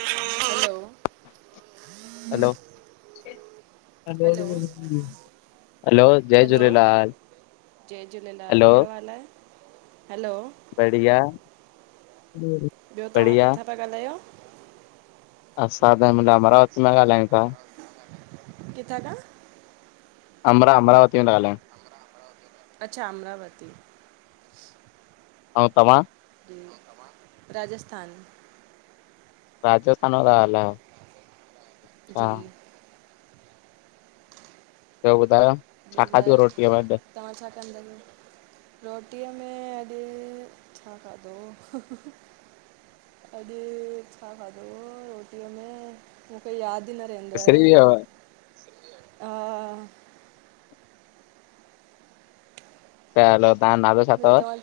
हलो [inaudible] hello! Hello hello, जय hello Jhulelal. जय Jhulelal, hello कहिड़ो हालु आहे? हलो बढ़िया, बढ़िया। ता ॻाल्हायो? [unintelligible] अमरावत मां ॻाल्हायूं ता। किथां तां? अमरा अमरावतीअ मां ॻाल्हायूं। अमड़ा अमड़ावती। अच्छा, अमरावती। अऊं तव्हां? अऊं तव्हां? राजस्थान। राजस्थान तां ॻाल्हायो। अच्छा जी। ॿियो ॿुधायो। ॿियो छा खाधो ॿुधायो। रोटीअ में अॼु तव्हां छा कंदा आयो। रोटीअ में अॼु छा खाधो? अॼु छा खाधो? रोटीअ में? मुखे यादि न रहंदो आ विसरी रे, वियव हा। पहिलो तां जो नालो? छा ॿ अथव तवल,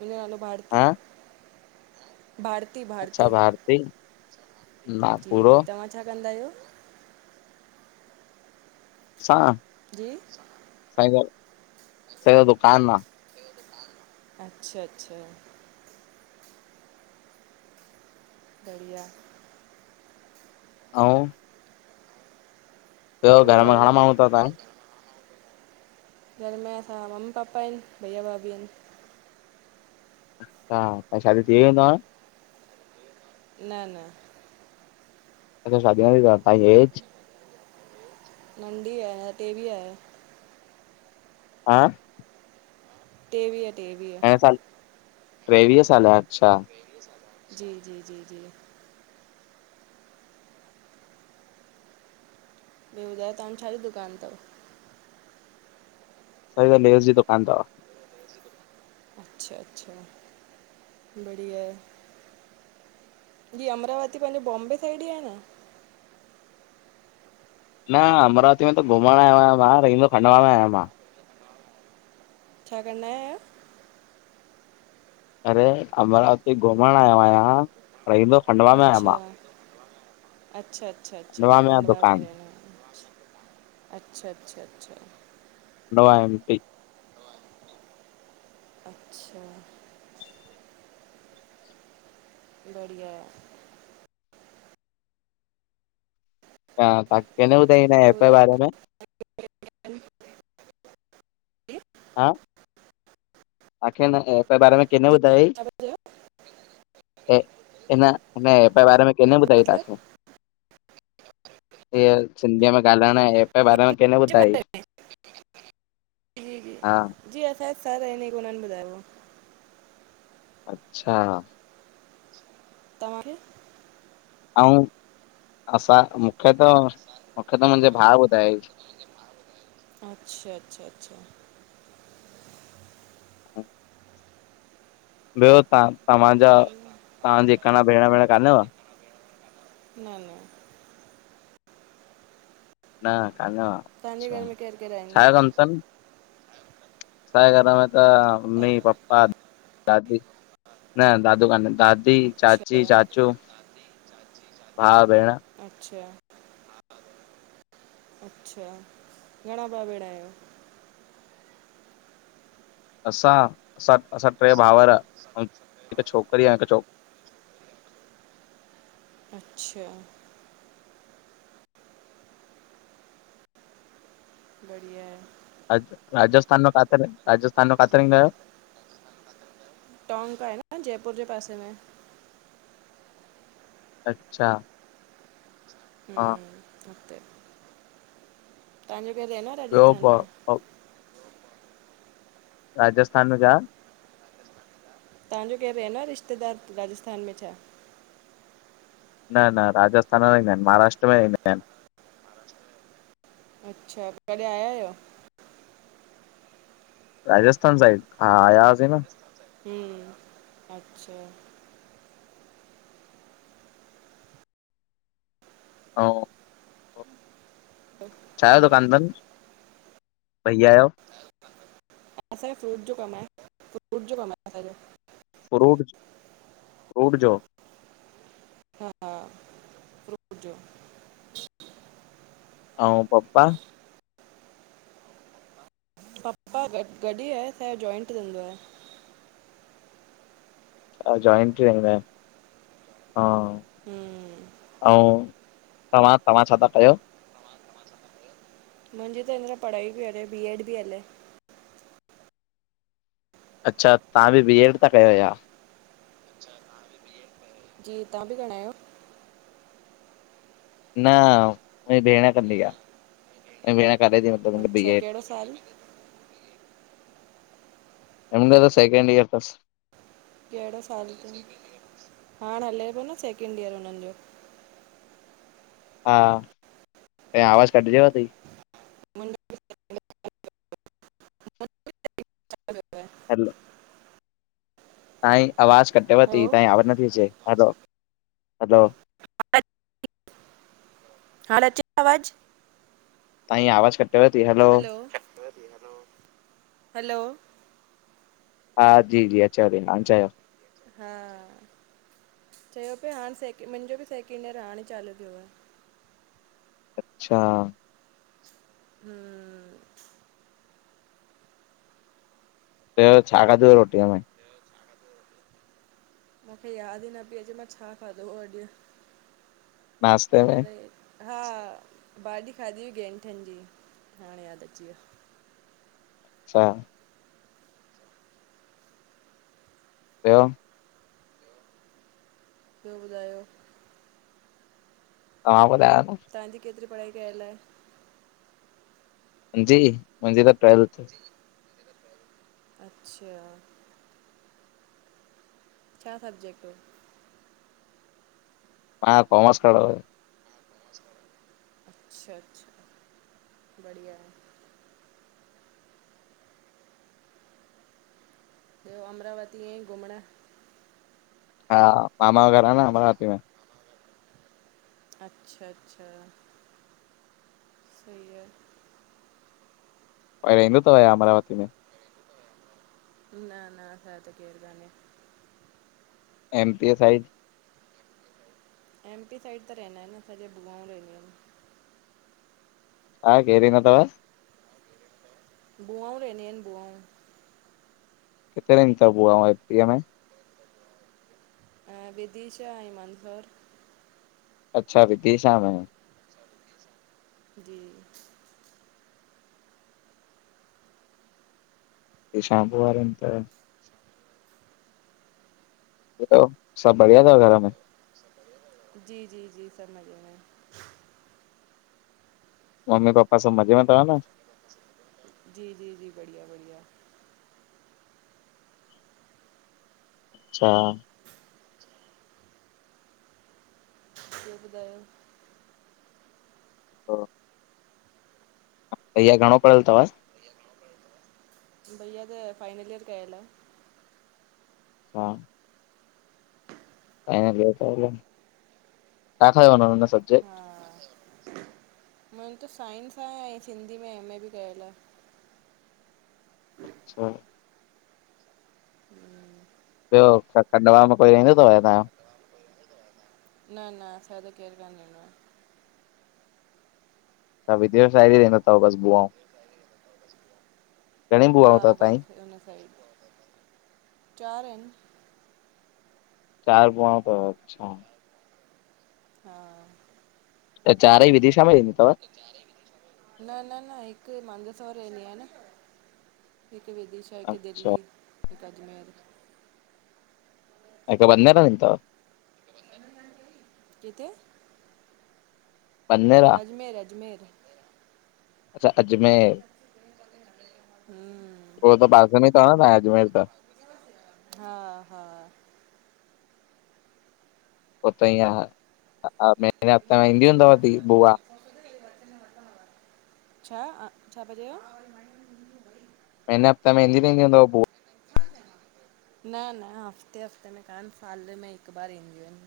मुंहिंजो नालो भारती, हा भारती भ। अच्छा, भारती। ना जी, पूरो तव्हां छा कंदा आहियो? असां। जी। साईं त, पहिंजो दुकान आ। अच्छा अच्छा। बढ़िया। अऊं। ॿियो घर मां घणा माण्हू तव तव्हांजे? घर में असांजा मम्मी पापा आहिनि भईया भाभी आहिनि। हा, त शादी थी वेंदव। न न। अच्छा, शादीअ वारी तव्हां जी एज। नंढी आहियां, टेवीह आहियां। हा। टेवीह टेवीह। [unintelligible] टेवीह साल अच्छा। जी जी जी जी। ॿियो ॿुधयो, तव्हां जो छा जो दुकान तव? साईं त, लेस जी दुकान तव। अच्छा अच्छा, बढ़िया ए। हीअ अमरावती पांजे बॉम्बे साइड ई आ न? न, अमरावती में त घुमण आयो आयां आहियां मां, रहंदो खंडवा आयां मां। छा कंदा आहियो [unintelligible] अरे अमरावती घुमण आयो आहियां रहंदो खंडवा में आहियां अच्छा। मां। अच्छा अच्छा अच्छा, खंडवा में रहणा आहिनि, अच्छा अच्छा अच्छा। खंडवा एम पी अच्छा बढिया आहे। हा, तां खे न ॿुधाईयई हिन ॿियो ऐप ॿुधायो बारे में? जी हा तांखे हिन ऐप जे बारे में केन जी ॿुधायई? छा पिया चयो हिन ऐप जे बारे में किन ॿुधायईं मतिलबु ताखे? हिअ सिंधीअ में ॻाल्हाइण ऐं हिन ऐप जे बारे में किन ॿुधायई? जी जी जी असांजा सर आहिन हिक हुनन ॿधायो हो। अचछा। तव्हांखे? आऊं असां मूंखे त मूंखे त मुंहिंजे भाउ ॿुधाय ईं। अच्छा अच्छा अच्छा। ह ॿियो तां, तव्हांजा तव्हांजी कणा भेण वेण कानेव? न न न कानेव तव्हांजे अचछा, घर में केरु केरु आहिनि छा जो कम तन? असांजे घर में त मम्मी, पपा, दादी, न दादू कान आहिन, दादी दी अच्छा चाची, चाचू, भाउ, भेण अच्छा। अच्छा, घणा भा भेण आहियो? असां असां असां टे भाउर ऐं हिकु छोकिरी ऐं हिकु छोक अच्छा। बढिया आहे। रा राजस्थान में काथे रहिं, राजस्थान में काथे रहिंदा आयो? टॉक आहे न जयपुर जे पासे में। अच्छा हा। उते। तव्हांजो केरु रहंदो आ ॿियो राजस्थान प में? राजस्थान में छा? तव्हांजो केरु रहंदो आ रिश्तेदार राजस्थान में छा? न न राजस्थान में न आहिन, महाराष्ट्र में रईंदा आहिनि। अच्छा त कॾहिं आया आहियो? राजस्थान साइड, हा आया हुआसीं न। हम्म, अच्छा। हा। छाजो दुकान हम्म तन, भैया जो? असांजो फ्रूट जो कम आहे, फ्रूट जो कम आहे असांजो। फ्रूट, फ्रूट जो। हा, फ्रूट जो। आऊं पपा? पपा गॾ गॾु ही आहे असांजो जॉइंट जो धंधो आहे। अच्छा जोइंट थी व हा। हम्म, आऊं तव्हां, तव्हां छा था कयो? मुंहिंजी त हिमल पढ़ाई बि हले बी एड बि हले। अच्छा तव्हां बि, बी एड था कयो या? अच्छा नाल बि। [unintelligible] जी तव्हां बि घणा आहियो? न मुंहिंजी भेण कंदी आहे, मुंहिंजी भेण करे थी मतिलबु बी अच्छा एड कहिड़ो साल अन्या त सेकंड ईयर तस। कहिड़ो साल अथईं हाणे हले पियो न, सेकेंड ईयर हुननि जो। हा, तहीं आवाज़ कटिजे वठी। मुंहिंजो [inaudible] हलो। ताही आवाज कटे वधती हलो ताही आवाज़ न अचे ती हलो हलो। हाणे अचे थी आवाज़। नही आवाज़ कट हलो हलो। हा जी जी, अच थी हाणे चायो। हा चयो पिियो हाणे सेक मुंहिंजो बि सैकेंड ईयर हाणे चालू थियो आह। अच्छा। हम्म त छा खाधू रोटीअ में? मूंखे यादि ई न पई अचे मां छा खाधो आ अॼु नाश्ते में अञा ताईं? हा भाॼी खाधी हुई गेंठनि जी हाणे यादि अची विया। छा। बयो। ॿियो ॿुधायो। तव्हां ॿुधायो न। तव्हांजी केतिरि पढ़ाई कयल आहे? जी, मुंहिंजी त पहिरी अच्छा छा सब्जेक्ट हुयो? मां कॉमर्स कयो। अच्छा अच्छा, बढ़िया आहे। ब्यो अमरावतीअ घुमणु। हा मामा घर आहे न अमरावती में। अच्छा अच्छा तीह कोई रहंदो अथव या अमरावती में? न न, असांज त केरु कान्हे। M P side? MP side त रहंदा आहिनि, असांजे भुआऊं रहंदियूं आहिनि। तयो केर रहंदो अथव? भुआऊं रहंदी आहिनि भुआऊं। किथे रहंदी अथव तव्हांजी भुआ एमपी में? विदिशा, मनभर अच्छा विदिशा जी शम्पू वारे त बुधायो सभु बढ़िया थव घर में? जी जी जी सब मझे में। ममी पपा सभु मज़े में थव न? जी जी जी बढ़िया बढ़िया अच्छा। ॿियो ॿुधायो? हा भैया घणो पढ्यल थव? भईया त फाइनल इयर कयल आ। हा ऐं बियो त, छा खयो हुयन हुनन सब्जेक्ट? मेन त साइंस आहे, ऐं सिंधी में एमए बि कयल आ। अच्छा। ॿियो छा खंडवा में कोई रहिंदो थव छा तव्हांजो? न न असां जो त केरु कन रहिंदो आहे। सभ विदे साी रहंदो अथव बस बनाऊं? घणी हा बुआऊं अथव तव्हांजी बसि हुन साइड, चार आहिनि चार बुआऊं तव अच्छा। हा। त चार ई विदिशा में रईंदी थव? न न न हिकु मांंदसवार रहंदी आ न। हिकु विदशा, हिकु अच्छा दिल्ली, हिकु अजमेर हिक बंद्ेार रहंदी तव? किसे? पन? अजमेर, अजमेर अच्छा अजमेर, हम्म उहो त पासे में थव न तव्ह अजमेर त हा हा पो त ईंअ महीने हफ्ते में ईंदी हूंदव बि बुआ छा छा पिया चयो? हिन ह्फ्ते में ईंदी रहंदी हूंदव बु न न हफ़्ते हफ़्ते में कान, साल में हिकु बार ईंदियूं आहिनि।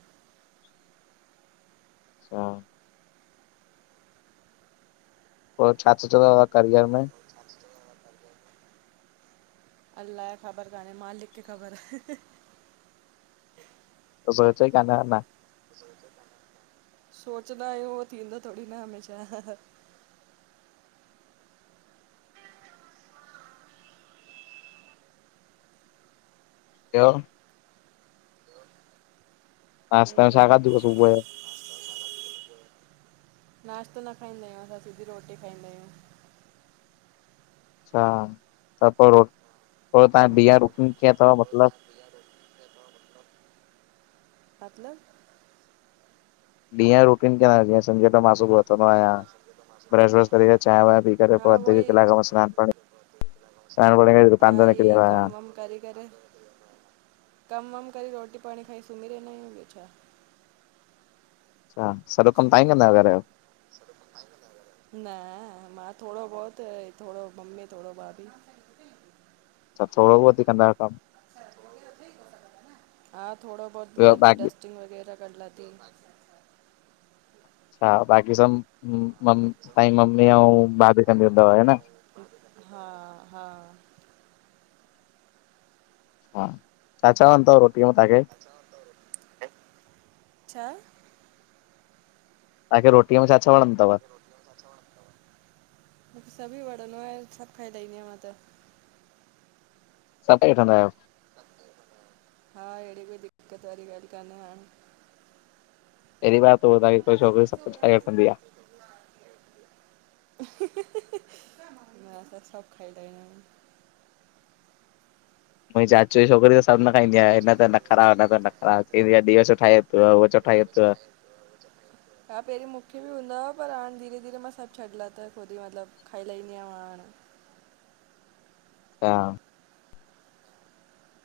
अच्छा। पोइ छा सोचियो करियर में? [unintelligible] अलाऐ ख़बर कान्हे मालिक खे ख़बर। त सोचो ई काने अञा। सोचदा आइयूं उहो थींदो थोरी न आहे हमेशा। ॿियो आस ॿियो पास ॿुधायो? आवाज सुबह जो नाश्तो न खाईंदा आहियूं, असां सिधी रोटी खाईंदा आहियूं। अच्छा त पोइ रोट पोइ तव्हां बीह हम्म रोटी कीअं अथव मतलबु मतलब? ॾींहं जो रुटीन कंद जीअं समझो त मां सुबुह उथंदो आहियां। ब्रश- व्रश करी करे, चांयं- वांय पी करे पो हा उहो अधे ई कलाक में सनान पाणी [unintelligible] नान बो कानन कीव कम करे करे। कम वम करे रोटी पाणी खाई सुम्ही रहंदा आंयूं, ॿियो छा! अच्छा, सॼो कम तां ई कंदा आयो घर जो? न मां थोङो बोहत, थोङो मम्मी, थोङो भाभी। त थोङो बोहोत ई कंदा आयो कमु! हा थोड़ा बहुत ॿियो घर जी बाक़ी डर्स्टिंग वग़ैरह कर लाथी। हा बाक़ी सब कम तांईं मम्मी ऐं भाभी कंदियूं थव, ह न। हा -हा छा- छा वणंदो थव रोटीअ में तांखे? अ, छा? तहांखे रोटीअ में छा- छा वणंदो थव? मूंखे सभी वणदो आहे, सभु खाई लाईंदी आंयां मां त। सब खाई वठंदा आयो? हा हेड़ी कोई दिक्क़त वारी ॻाल कान ए हाणे। पहिरी बार तो ॿुधां त कोई छोकरी सब कुछु खाई वठंदी आ। मां त सब खाई लांयां। मुंजे चाचू जी छोकिरी त सब न खाईंदी आ, हिन ते नखरा, उन ते नख़रा, चए भई अॼु ही छो ठायए। त उहो छो ठाई अथव। हा पहिरीं मूंखे बि हूंदा हुआ पर हाणे धीरे धीरे मां सब छॾे लाथा त खुदि मतलबु खाई लाइंदि आयांव हाणे। हा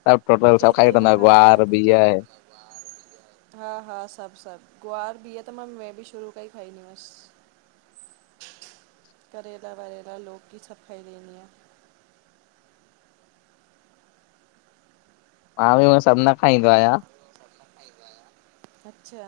ह टोट [unintelligible] केसि तांई नखरा कंदा सां! हा हा, सब सब, गुआर बीह त मां मे बि शुरू खां ई खाईंदी हुअस। करेेला वरेला लौकी सब खाईदी आंयां। मां बि उएं सब न खाईंदो आहियां। अच्छा